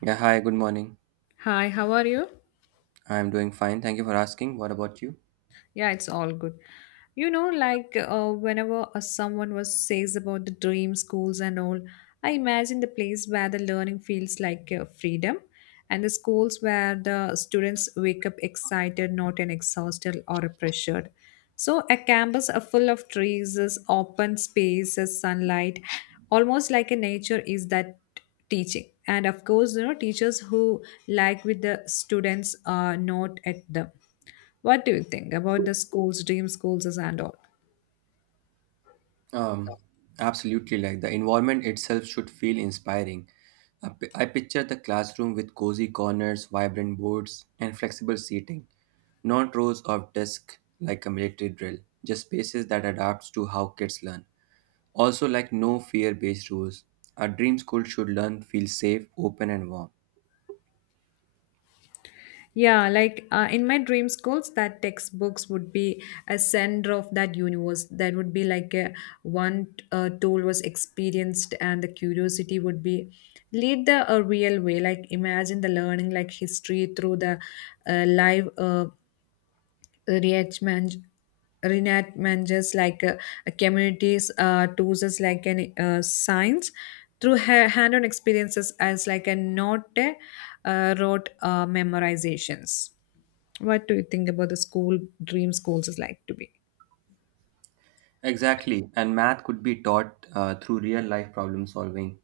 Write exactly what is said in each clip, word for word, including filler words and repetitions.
Yeah, hi, good morning. Hi, how are you? I'm doing fine. Thank you for asking. What about you? Yeah, it's all good. You know, like uh, whenever uh, someone was says about the dream schools and all, I imagine the place where the learning feels like uh, freedom, and the schools where the students wake up excited, not an exhausted or pressured. So a campus uh, full of trees, is open spaces, sunlight, almost like a nature is that teaching. And of course, you know, teachers who like with the students are not at them. What do you think about the schools, dream schools, and all? Um, absolutely. Like the environment itself should feel inspiring. I pi- I picture the classroom with cozy corners, vibrant boards, and flexible seating, not rows of desks like a military drill, just spaces that adapts to how kids learn. Also, like no fear-based rules. A dream school should learn feel safe, open, and warm. Yeah, like uh, in my dream schools, that textbooks would be a center of that universe. That would be like a one uh, tool was experienced, and the curiosity would be lead the a real way. Like imagine the learning, like history through the uh, live uh, reenactment reenactments like uh, communities uh, tools like an uh, science through ha- hand-on experiences as like a not a uh, rote uh, memorizations. What do you think about the school dream schools is like to be? Exactly. And math could be taught uh, through real-life problem solving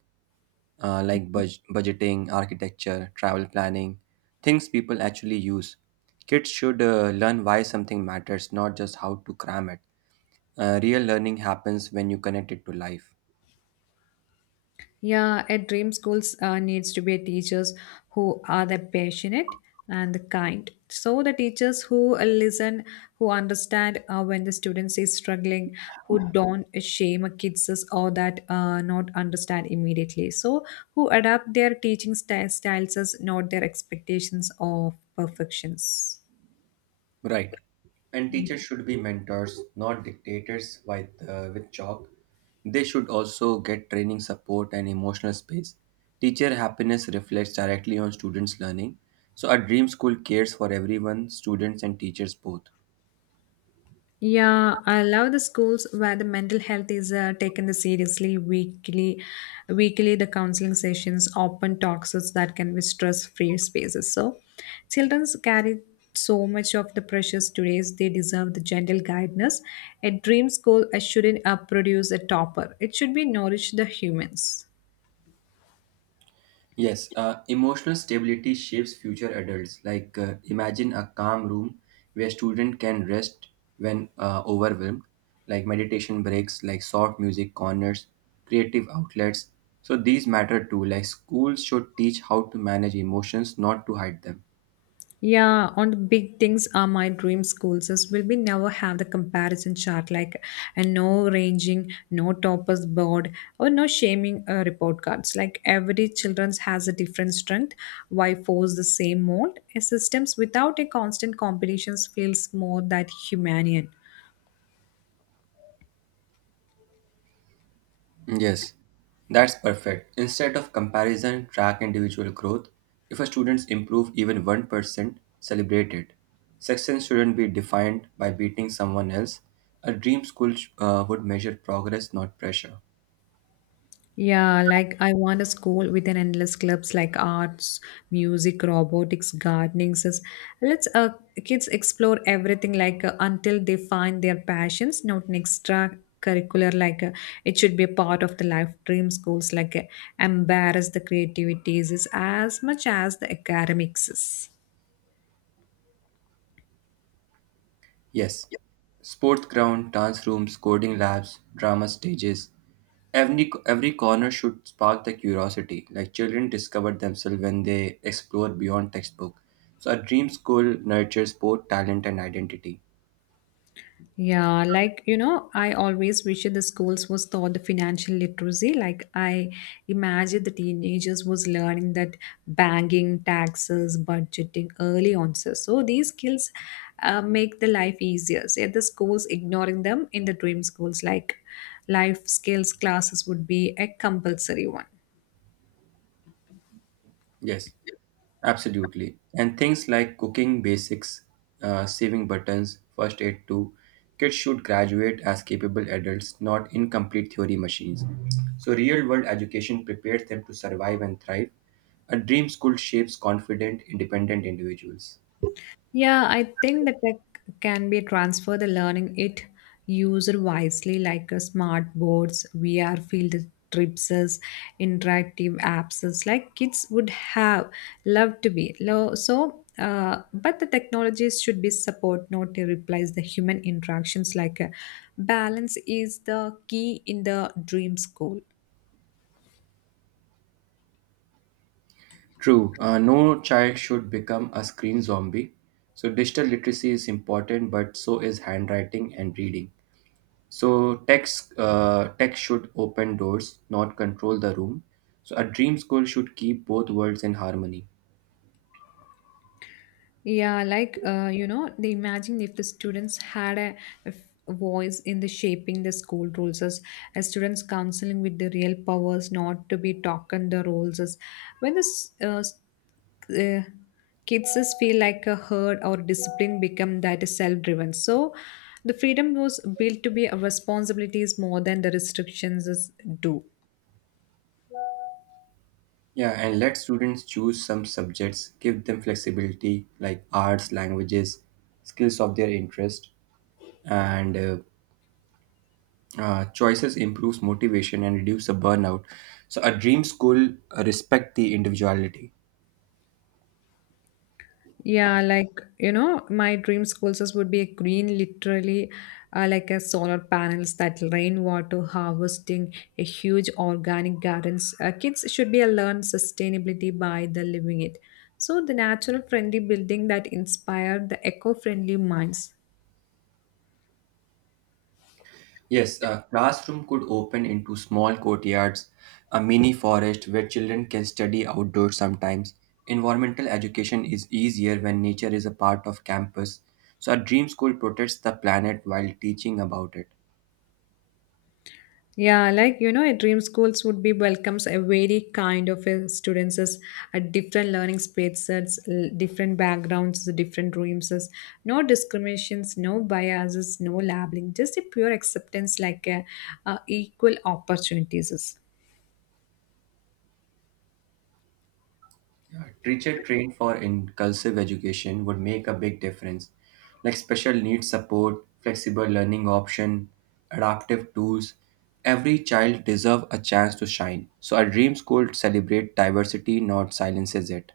uh, like budg- budgeting, architecture, travel planning, things people actually use. Kids should uh, learn why something matters, not just how to cram it. Uh, real learning happens when you connect it to life. Yeah, at dream schools uh, needs to be teachers who are the passionate and the kind. So the teachers who uh, listen, who understand uh, when the students is struggling, who don't shame kids or that uh, not understand immediately. So who adapt their teaching sty- styles, as not their expectations of perfections. Right. And teachers should be mentors, not dictators with, uh, with chalk. They should also get training support and emotional space. Teacher happiness reflects directly on students' learning. So, a dream school cares for everyone, students and teachers both. Yeah, I love the schools where the mental health is uh, taken the seriously weekly. Weekly, the counseling sessions, open talks so that can be stress-free spaces. So, children carry so much of the pressures today. They deserve the gentle guidance. A dream school uh, shouldn't uh, produce a topper. It should be nourish the humans. Yes, uh, emotional stability shapes future adults. Like, uh, imagine a calm room where student can rest when uh, overwhelmed, like meditation breaks, like soft music corners, creative outlets. So these matter too. Like schools should teach how to manage emotions, not to hide them. Yeah, on the big things are my dream schools as will we never have the comparison chart like and no ranging, no toppers board, or no shaming uh, report cards. Like every children's has a different strength. Why force the same mold? A systems without a constant competitions feels more that humanian. Yes, that's perfect. Instead of comparison, track individual growth. If a student improves even one percent, celebrate it. Success shouldn't be defined by beating someone else. A dream school sh- uh, would measure progress, not pressure. Yeah, like I want a school with an endless clubs like arts, music, robotics, gardening. says- Let's uh, kids explore everything like uh, until they find their passions, not an extra curricular like uh, it should be a part of the life dream schools like uh, embarrass the creativities is as much as the academics is. Yes, sports ground, dance rooms, coding labs, drama stages. Every, every corner should spark the curiosity, like children discover themselves when they explore beyond textbook. So a dream school nurtures both talent and identity. Yeah, like you know, I always wish the schools was taught the financial literacy. Like I imagine the teenagers was learning that banking, taxes, budgeting early on. So, so these skills uh, make the life easier. Say the schools ignoring them in the dream schools, like life skills classes would be a compulsory one. Yes, absolutely. And things like cooking basics, uh, saving buttons, first aid too. Kids should graduate as capable adults, not incomplete theory machines. So, real world education prepares them to survive and thrive. A dream school shapes confident, independent individuals. Yeah, I think the tech can be transfer the learning it user wisely like a smart boards, V R field trips, as interactive apps as like kids would have loved to be. Lo- So, uh, but the technologies should be support not to replace the human interactions like a balance is the key in the dream school. True, uh, no child should become a screen zombie. So, digital literacy is important, but so is handwriting and reading. So text uh, tech should open doors, not control the room. So a dream school should keep both worlds in harmony. Yeah, like uh, you know, they imagine if the students had a a voice in the shaping the school rules as, as students counseling with the real powers not to be talking the roles as when the s- uh, s- uh, kids is feel like a herd or discipline become that is self-driven. So the freedom was built to be a responsibilities more than the restrictions is do. Yeah, and let students choose some subjects, give them flexibility like arts, languages, skills of their interest, and uh, uh, choices improves motivation and reduce the burnout. So a dream school uh, respect the individuality. Yeah, like you know, my dream school just would be a green, literally, uh, like a solar panels that rainwater harvesting, a huge organic gardens. Uh, kids should be uh, learn sustainability by the living it. So the natural friendly building that inspired the eco friendly minds. Yes, a classroom could open into small courtyards, a mini forest where children can study outdoors sometimes. Environmental education is easier when nature is a part of campus, so a dream school protects the planet while teaching about it. Yeah, like you know, a dream schools would be welcomes a very kind of uh, students as a different learning spaces, l- different backgrounds, different dreams, as no discriminations, no biases, no labeling, just a pure acceptance, like uh, uh, equal opportunities. Yeah, teacher trained for inclusive education would make a big difference, like special needs support, flexible learning option, adaptive tools. Every child deserves a chance to shine. So a dream school celebrate diversity, not silences it.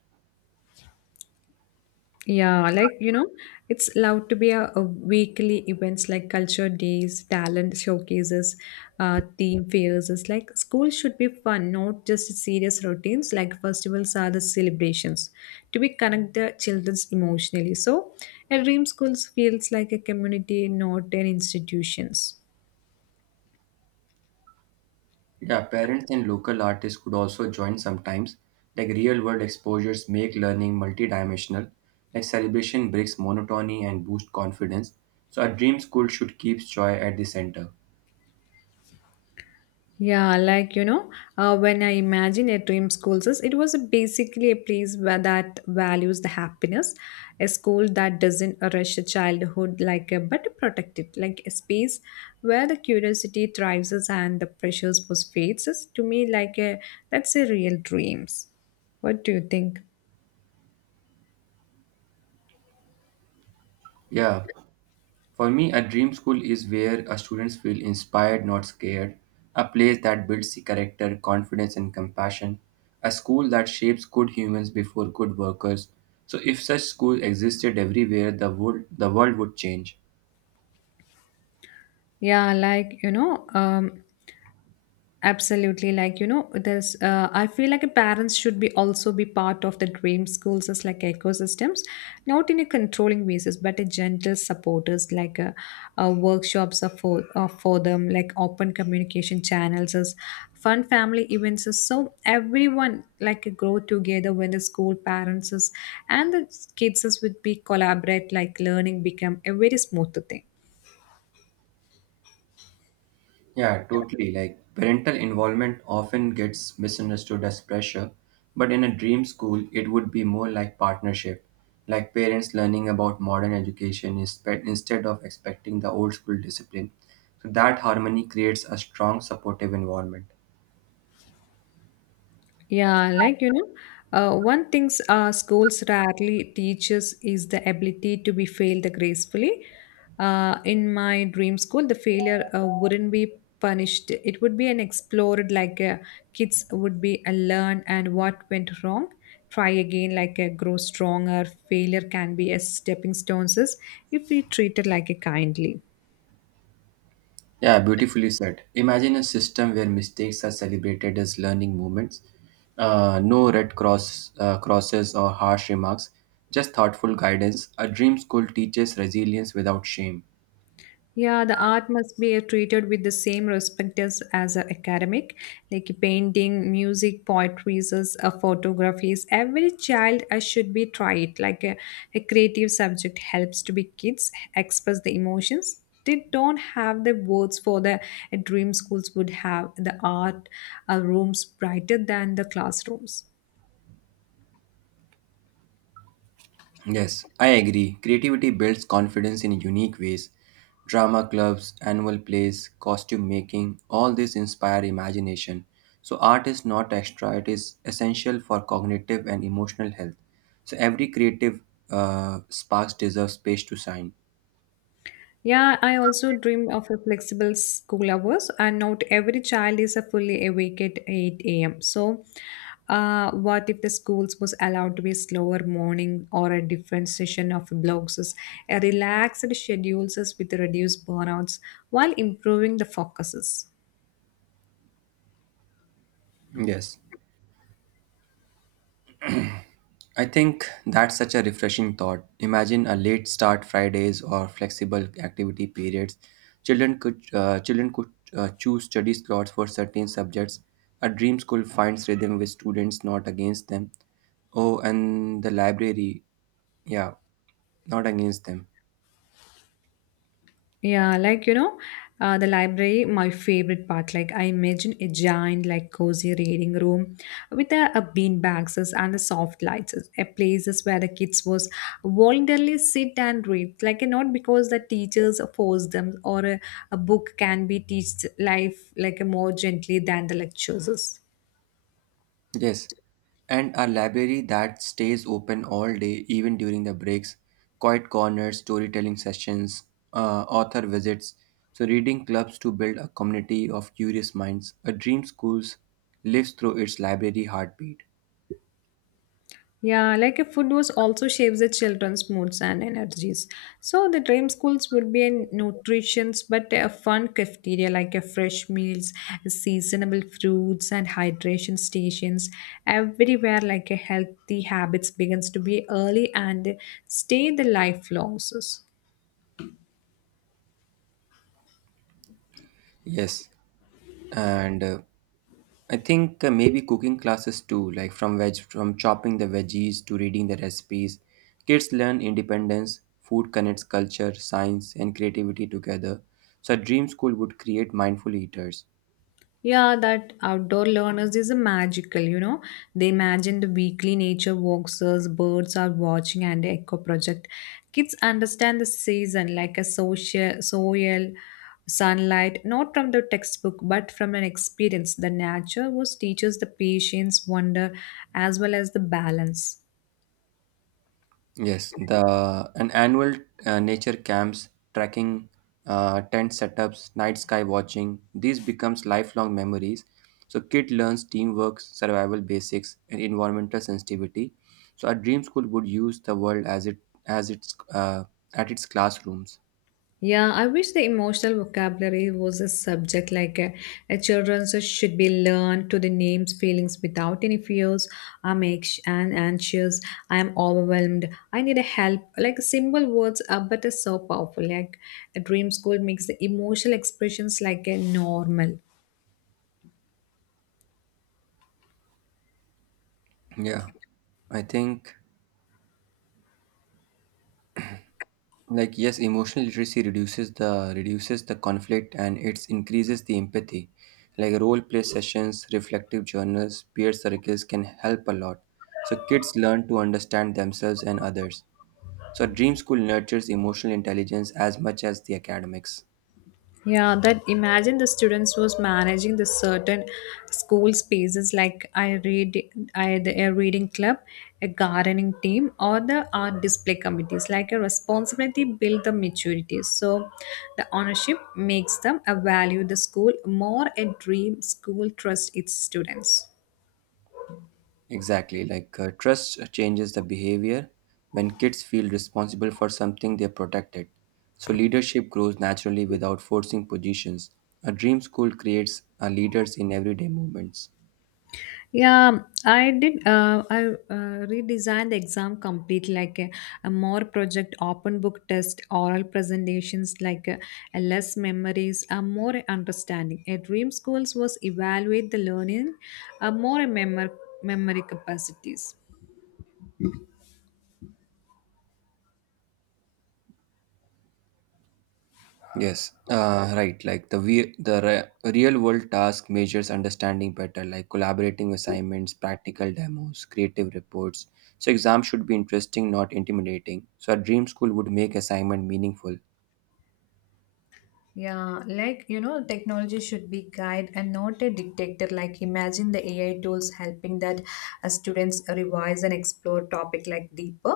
Yeah, like you know, it's allowed to be a, a weekly events like culture days, talent showcases, uh, theme fairs. It's like school should be fun, not just serious routines. Like festivals are the celebrations to be connect the childrens emotionally. So, a dream schools feels like a community, not an institutions. Yeah, parents and local artists could also join sometimes. Like real world exposures make learning multidimensional. Like celebration breaks monotony and boost confidence. So a dream school should keep joy at the center. Yeah, like you know, uh, when I imagine a dream school, says it was a basically a place where that values the happiness, a school that doesn't rush a childhood like a, but protect it, like a space where the curiosity thrives us and the pressures was fades. Is To me, like a that's a real dreams. What do you think? Yeah. For me, a dream school is where a students feel inspired, not scared, a place that builds the character, confidence, and compassion, a school that shapes good humans before good workers. So, if such school existed everywhere, the world, the world would change. Yeah, like you know, um, absolutely. Like, you know, there's, uh, I feel like parents should be also be part of the dream schools as like ecosystems, not in a controlling basis, but a gentle supporters like uh, uh, workshops are for, are for them, like open communication channels, as fun family events. Is, so everyone like grow together when the school parents is, and the kids is would be collaborate, like learning become a very smooth thing. Yeah, totally. Like parental involvement often gets misunderstood as pressure, but in a dream school, it would be more like partnership, like parents learning about modern education inspe- instead of expecting the old school discipline. So that harmony creates a strong supportive environment. Yeah, like you know, uh, one things uh, schools rarely teaches is the ability to be failed gracefully. Uh, in my dream school, the failure uh, wouldn't be punished; it would be an explored. Like uh, kids would be a learn and what went wrong, try again. Like a grow stronger. Failure can be a stepping stones is if we treat it like a kindly. Yeah, beautifully said. Imagine a system where mistakes are celebrated as learning moments, uh, no red cross uh, crosses or harsh remarks, just thoughtful guidance. A dream school teaches resilience without shame. Yeah, the art must be treated with the same respect as, as a academic, like painting, music, poetry, uh, photographies. Every child uh, should be tried. Like a, a creative subject helps to be kids express the emotions. They don't have the words for the uh, dream schools would have the art uh, rooms brighter than the classrooms. Yes, I agree. Creativity builds confidence in unique ways. Drama clubs, annual plays, costume making, all this inspire imagination. So, art is not extra, it is essential for cognitive and emotional health. So, every creative uh, sparks deserves space to shine. Yeah, I also dream of a flexible school hours, and not every child is a fully awake at eight a m. So, uh, what if the schools was allowed to be slower morning or a different session of blocks, is a relaxed schedules is with reduced burnouts while improving the focuses. Yes. I think that's such a refreshing thought. Imagine a late start Fridays or flexible activity periods. Children could uh, children could uh, choose study slots for certain subjects. A dream school finds rhythm with students, not against them. Oh, and the library, yeah, not against them. Yeah, like you know, uh, the library, my favorite part. Like I imagine a giant, like cozy reading room with the uh, bean bags and the soft lights, a places where the kids was voluntarily sit and read. Like and not because the teachers force them, or a, a book can be teach life like a more gently than the lectures. Yes, and a library that stays open all day, even during the breaks, quiet corners, storytelling sessions, uh, author visits. So, reading clubs to build a community of curious minds. A dream schools lives through its library heartbeat. Yeah, like if food was also shapes the children's moods and energies. So the dream schools would be a nutrition's but a fun cafeteria like a fresh meals, seasonable fruits and hydration stations. Everywhere like a healthy habits begins to be early and stay the lifelong. Yes, and uh, I think uh, maybe cooking classes too, like from veg, from chopping the veggies to reading the recipes. Kids learn independence, food connects culture, science, and creativity together. So, a dream school would create mindful eaters. Yeah, that outdoor learners is a magical, you know. They imagine the weekly nature walks, as birds are watching, and the eco project. Kids understand the season like a social soil, sunlight, not from the textbook, but from an experience. The nature was teaches the patience, wonder, as well as the balance. Yes, the an annual uh, nature camps, trekking, uh, tent setups, night sky watching. These becomes lifelong memories. So kid learns teamwork, survival basics, and environmental sensitivity. So a dream school would use the world as it as its uh, at its classrooms. Yeah, I wish the emotional vocabulary was a subject like a, a children's should be learned to the names, feelings without any fears. I'm anx- and anxious. I'm overwhelmed. I need a help. Like simple words are but are so powerful. Like a dream school makes the emotional expressions like a normal. Yeah, I think like yes emotional literacy reduces the reduces the conflict and it increases the empathy, like role play sessions, reflective journals, peer circles can help a lot. So kids learn to understand themselves and others. So dream school nurtures emotional intelligence as much as the academics. Yeah, that imagine the students was managing the certain school spaces like I read I the a reading club, a gardening team, or the art display committees. Like a responsibility build the maturity. So the ownership makes them a value the school more a dream school trust its students. Exactly, like uh, trust changes the behavior when kids feel responsible for something they protected. So leadership grows naturally without forcing positions. A dream school creates uh, leaders in everyday moments. Yeah, I did. Uh, I uh, redesigned the exam complete like a, a more project open book test, oral presentations like a, a less memories, a more understanding. At Dream Schools was evaluate the learning, a more memory memory capacities. Yes, uh, right. Like the we the re- real world task measures understanding better, like collaborating assignments, practical demos, creative reports. So exams should be interesting, not intimidating. So a dream school would make assignment meaningful. Yeah, like you know, technology should be guide and not a dictator. Like imagine the A I tools helping that uh, students revise and explore topic like deeper,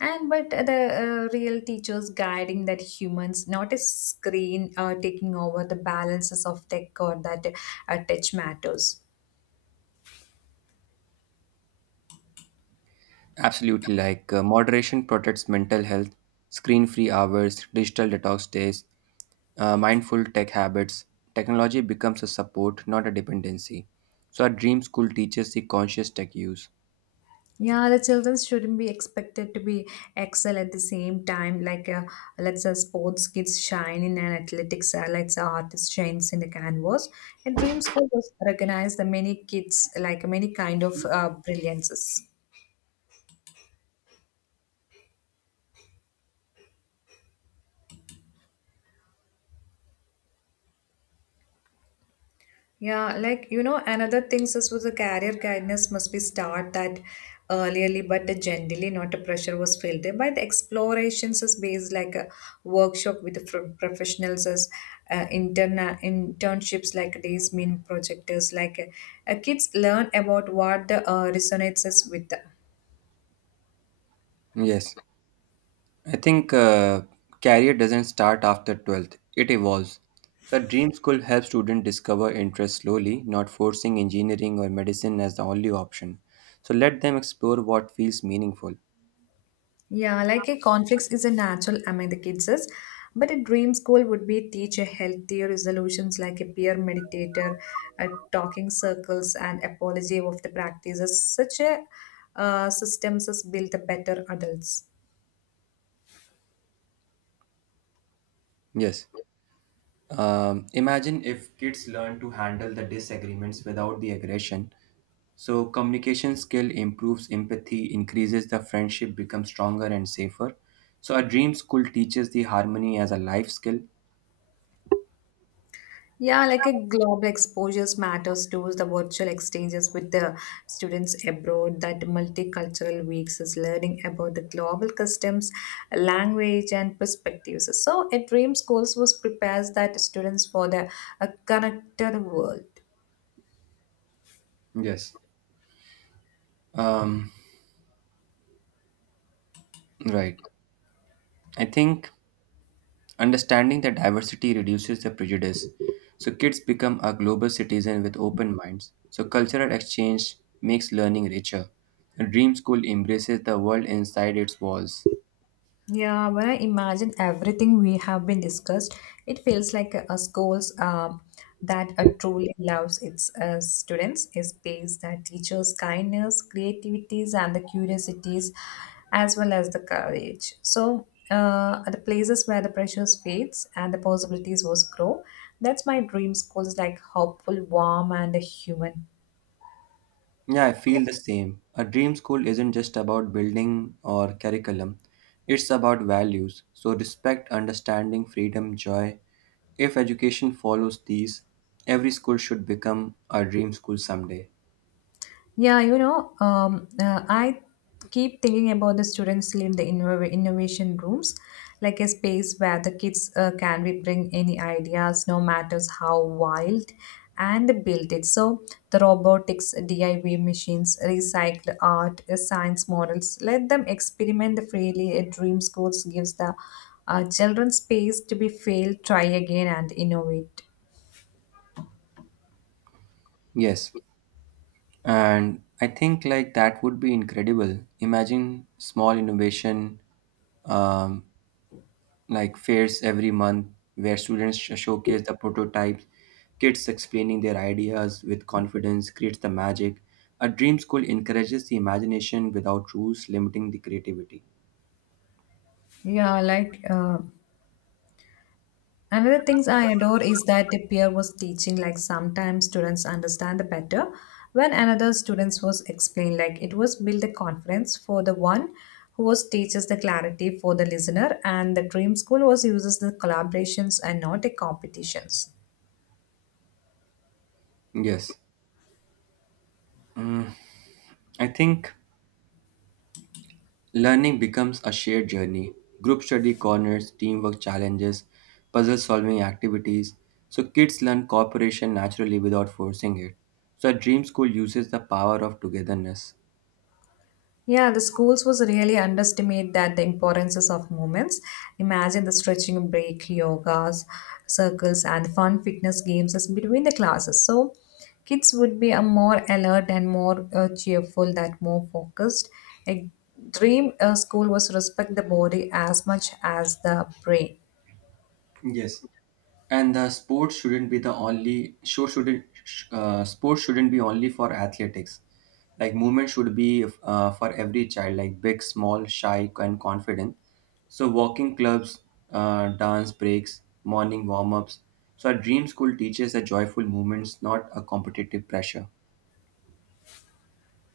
and but the uh, real teachers guiding that humans, not a screen uh, taking over the balances of tech or that uh, touch matters. Absolutely, like uh, moderation protects mental health, screen free hours, digital detox days, uh, mindful tech habits. Technology becomes a support, not a dependency. So, our dream school teaches the conscious tech use. Yeah, the children shouldn't be expected to be excel at the same time. Like, uh, let's say sports kids shine in an athletics, uh, let's say artists shines in the canvas. And dream school was recognize the many kids, like many kind of uh, brilliances. Yeah, like you know, another things is with the career guidance must be start that earlierly, but the generally not a pressure was felt there. By the explorations is based like a workshop with the pro- professionals as uh, interna internships like these mean projectors like uh, uh, kids learn about what the uh, resonates is with them. Yes, I think uh, career doesn't start after twelfth, it evolves. So, our dream school helps students discover interests slowly, not forcing engineering or medicine as the only option. So, let them explore what feels meaningful. Yeah, like a conflicts is a natural among the kids, is, but a dream school would be teach a healthier resolutions like a peer meditator, a talking circles, and apology of the practices. Such a uh, systems as build the better adults. Yes. Um, imagine if kids learn to handle the disagreements without the aggression. So communication skill improves empathy, increases the friendship, becomes stronger and safer. So a dream school teaches the harmony as a life skill. Yeah, like a global exposures matters to the virtual exchanges with the students abroad. That multicultural weeks is learning about the global customs, language, and perspectives. So, a dream schools was prepares that students for the a connected world. Yes. Um, right. I think understanding that diversity reduces the prejudice. So kids become a global citizen with open minds. So cultural exchange makes learning richer. A dream school embraces the world inside its walls. Yeah, when I imagine everything we have been discussed, it feels like a, a schools um, that uh, truly loves its uh, students, a space that teaches kindness, creativities, and the curiosities, as well as the courage. So, uh, the places where the pressures fades and the possibilities was grow. That's my dream schools like hopeful, warm, and human. Yeah, I feel the same. A dream school isn't just about building or curriculum, it's about values. So, respect, understanding, freedom, joy. If education follows these, every school should become a dream school someday. Yeah, you know, um, uh, I keep thinking about the students live in the innov- innovation rooms, like a space where the kids uh, can be bring any ideas, no matters how wild, and build it. So the robotics, D I Y machines, recycled art, uh, science models, let them experiment freely. A dream schools gives the uh, children space to be fail, try again, and innovate. Yes, and I think like that would be incredible. Imagine small innovation, um, like fairs every month where students sh- showcase the prototypes, kids explaining their ideas with confidence creates the magic. A dream school encourages the imagination without rules limiting the creativity. Yeah, like uh, another things I adore is that the peer was teaching like sometimes students understand the better when another students was explained like it was build a conference for the one who was teaches the clarity for the listener and the dream school was uses the collaborations and not the competitions. Yes, I think learning becomes a shared journey. Group study corners, teamwork challenges, puzzle solving activities. So kids learn cooperation naturally without forcing it. So a dream school uses the power of togetherness. Yeah, the schools was really underestimate that the importances of movements. Imagine the stretching break, yogas, circles, and fun fitness games as between the classes. So kids would be a more alert and more uh, cheerful, that more focused. A dream uh, school was respect the body as much as the brain. Yes. And the sport shouldn't be the only show, shouldn't sh- uh, sports shouldn't be only for athletics. Like movement should be uh, for every child, like big, small, shy and confident. So walking clubs, uh, dance breaks, morning warm-ups. So our dream school teaches a joyful movements, not a competitive pressure.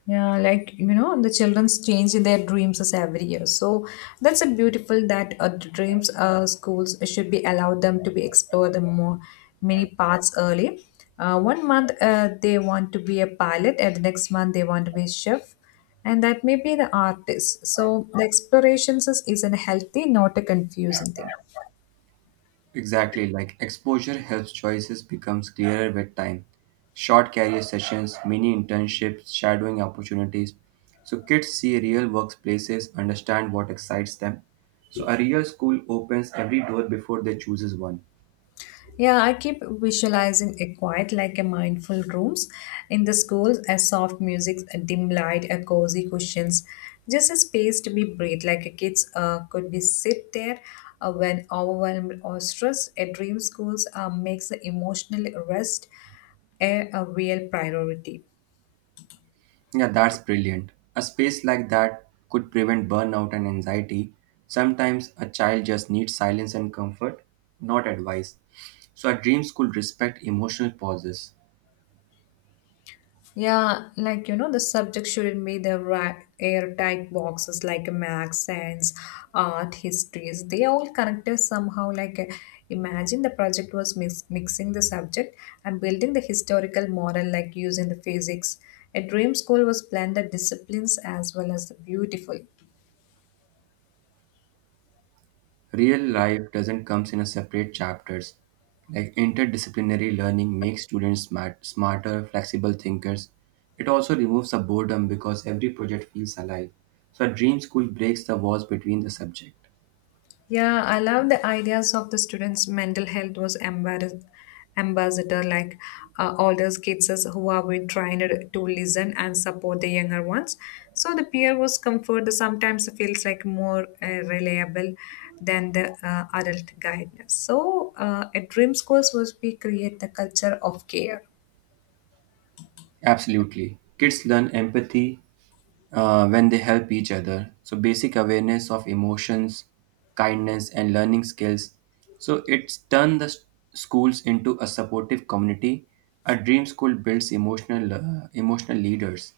Yeah, like you know, the children's change in their dreams is every year. So that's a beautiful that uh, the dreams uh, schools should be allowed them to be explore the more many paths early. Uh, one month uh, they want to be a pilot, and the next month they want to be a chef, and that may be the artist. So the explorations is, is a healthy, not a confusing thing. Exactly, like exposure helps choices becomes clearer with time. Short career sessions, mini internships, shadowing opportunities. So kids see real workplaces, understand what excites them. So a real school opens every door before they chooses one. Yeah, I keep visualizing a quiet like a mindful rooms. In the schools, a soft music, a dim light, a cozy cushions, just a space to be breathe. Like a kids uh, could be sit there uh, when overwhelmed or stressed. A dream schools uh, makes the emotional rest a, a real priority. Yeah, that's brilliant. A space like that could prevent burnout and anxiety. Sometimes a child just needs silence and comfort, not advice. So a dream school respect emotional pauses. Yeah, like you know, the subject shouldn't be the ra- airtight boxes like math, science, art, histories. They all connected somehow. Like, uh, imagine the project was mix- mixing the subject and building the historical model, like using the physics. A dream school was blended disciplines as well as the beautiful. Real life doesn't comes in a separate chapters. Like interdisciplinary learning makes students smart, smarter, flexible thinkers. It also removes the boredom because every project feels alive. So a dream school breaks the walls between the subject. Yeah, I love the ideas of the students' mental health was embarrass- ambassador like uh, all those kids as who have been trained to listen and support the younger ones. So the peer was comfort sometimes feels like more uh, reliable than the uh, adult guidance. So uh, at Dream Schools was we create the culture of care. Absolutely. Kids learn empathy uh, when they help each other. So, basic awareness of emotions, kindness, and learning skills. So, it's turned the s- schools into a supportive community. A dream school builds emotional, uh, emotional leaders.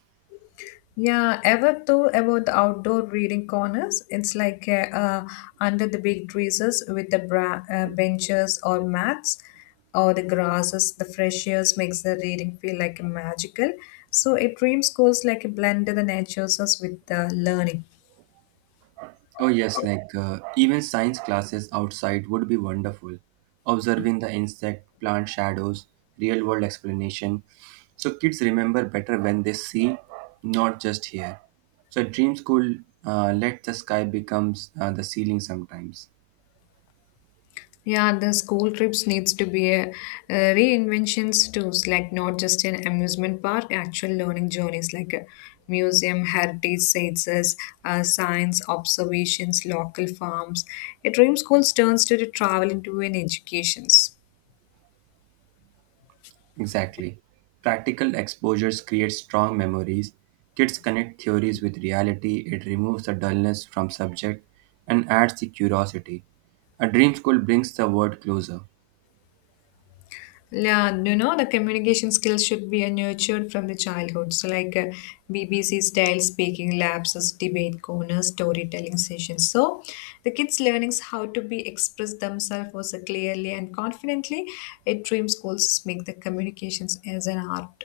Yeah, ever though about the outdoor reading corners, it's like uh, uh, under the big trees with the bra- uh, benches or mats or the grasses, the fresh airs makes the reading feel like magical. So it dreams goes like a blend of the natures with the learning. Oh, yes, like uh, even science classes outside would be wonderful. Observing the insect, plant shadows, real world explanation. So kids remember better when they see, not just hear. So at dream school, uh, let the sky becomes uh, the ceiling sometimes. Yeah, the school trips needs to be a, a reinventions too. It's like not just an amusement park, actual learning journeys like a museum, heritage sites, as, uh, science observations, local farms. A dream school turns to the travel into an educations. Exactly. Practical exposures create strong memories. Kids connect theories with reality. It removes the dullness from subject and adds the curiosity. A dream school brings the world closer. Yeah, you know, the communication skills should be uh, nurtured from the childhood. So, like uh, B B C style speaking labs, as debate corners, storytelling sessions. So, the kids' learnings how to be express themselves also clearly and confidently. At dream schools, make the communications as an art.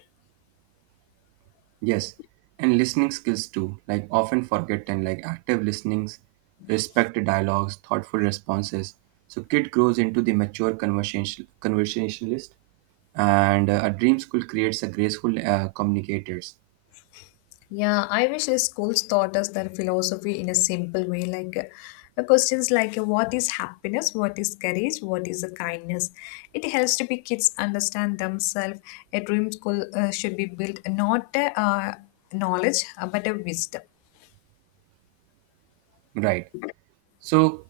Yes, and listening skills too, like often forgotten, like active listenings, respect dialogues, thoughtful responses. So kid grows into the mature conversation conversationalist, and uh, a dream school creates a graceful uh, communicators. Yeah, I wish the schools taught us their philosophy in a simple way, like uh, the questions like uh, what is happiness, what is courage, what is uh, kindness. It helps to be kids understand themselves. A dream school uh, should be built not uh, knowledge uh, but a wisdom. Right. So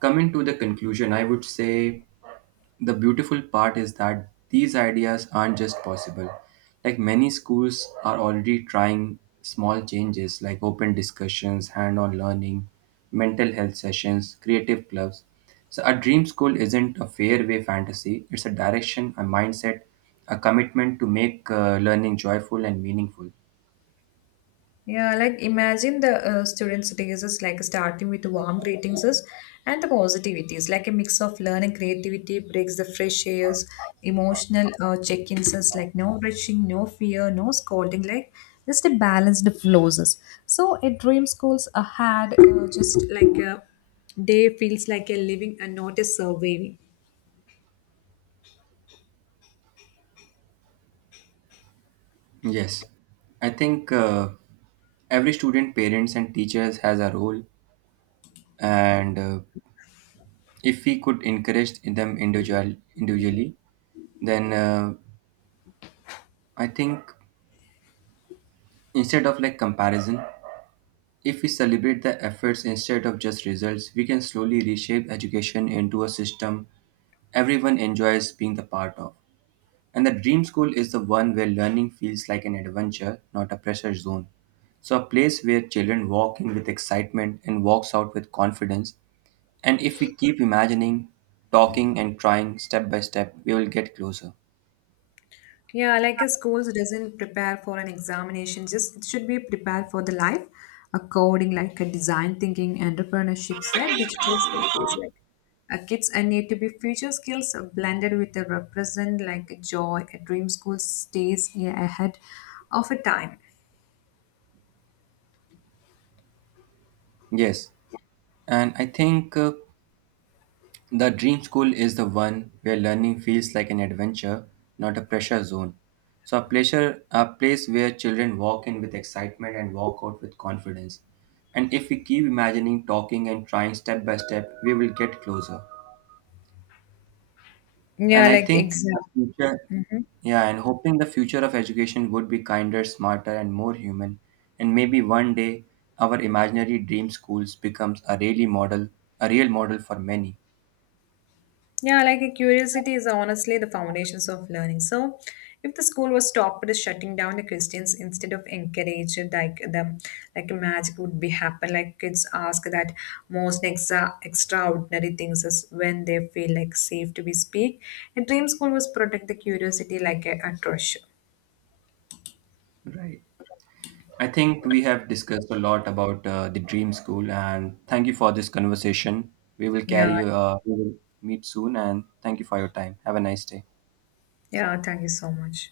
coming to the conclusion, I would say the beautiful part is that these ideas aren't just possible. Like many schools are already trying small changes like open discussions, hand on learning, mental health sessions, creative clubs. So, a dream school isn't a fairway fantasy, it's a direction, a mindset, a commitment to make uh, learning joyful and meaningful. Yeah, like imagine the uh, students' days is like starting with warm greetings is- and the positivities, like a mix of learning, creativity, breaks the fresh airs, emotional uh, check-ins is like no rushing, no fear, no scolding, like just a balanced flows. Is. So a dream schools uh, had uh, just like a day feels like a living and not a surviving. Yes, I think uh, every student, parents, and teachers has a role, and uh, if we could encourage them individual individually, then uh, I think instead of like comparison, if we celebrate the efforts instead of just results, we can slowly reshape education into a system everyone enjoys being the part of. And the dream school is the one where learning feels like an adventure, not a pressure zone. So, a place where children walk in with excitement and walks out with confidence. And if we keep imagining, talking, and trying step by step, we will get closer. Yeah, like a schools doesn't prepare for an examination, just it should be prepared for the life, a coding like a design thinking, entrepreneurship set, digital skills like uh, kids and need to be future skills uh, blended with a represent like a joy, a dream school stays yeah, ahead of a time. Yes. And I think uh, The dream school is the one where learning feels like an adventure, not a pressure zone. So a pleasure, a place where children walk in with excitement and walk out with confidence. And if we keep imagining, talking and trying step by step, we will get closer. Yeah, And I like think exam. the future Yeah, and hoping the future of education would be kinder, smarter and more human. And maybe one day our imaginary dream schools becomes a really model a real model for many. Yeah, like a curiosity is honestly the foundations of learning. So, if the school was stopped shutting down the Christians instead of encourage it, like the like magic would be happen. Like kids ask that most extra extraordinary things is when they feel like safe to be speak. A dream school was protect the curiosity like a, a treasure. Right. I think we have discussed a lot about uh, the dream school, and thank you for this conversation. We will Yeah, carry. Uh, we will meet soon, and thank you for your time. Have a nice day. yeah. Thank you so much.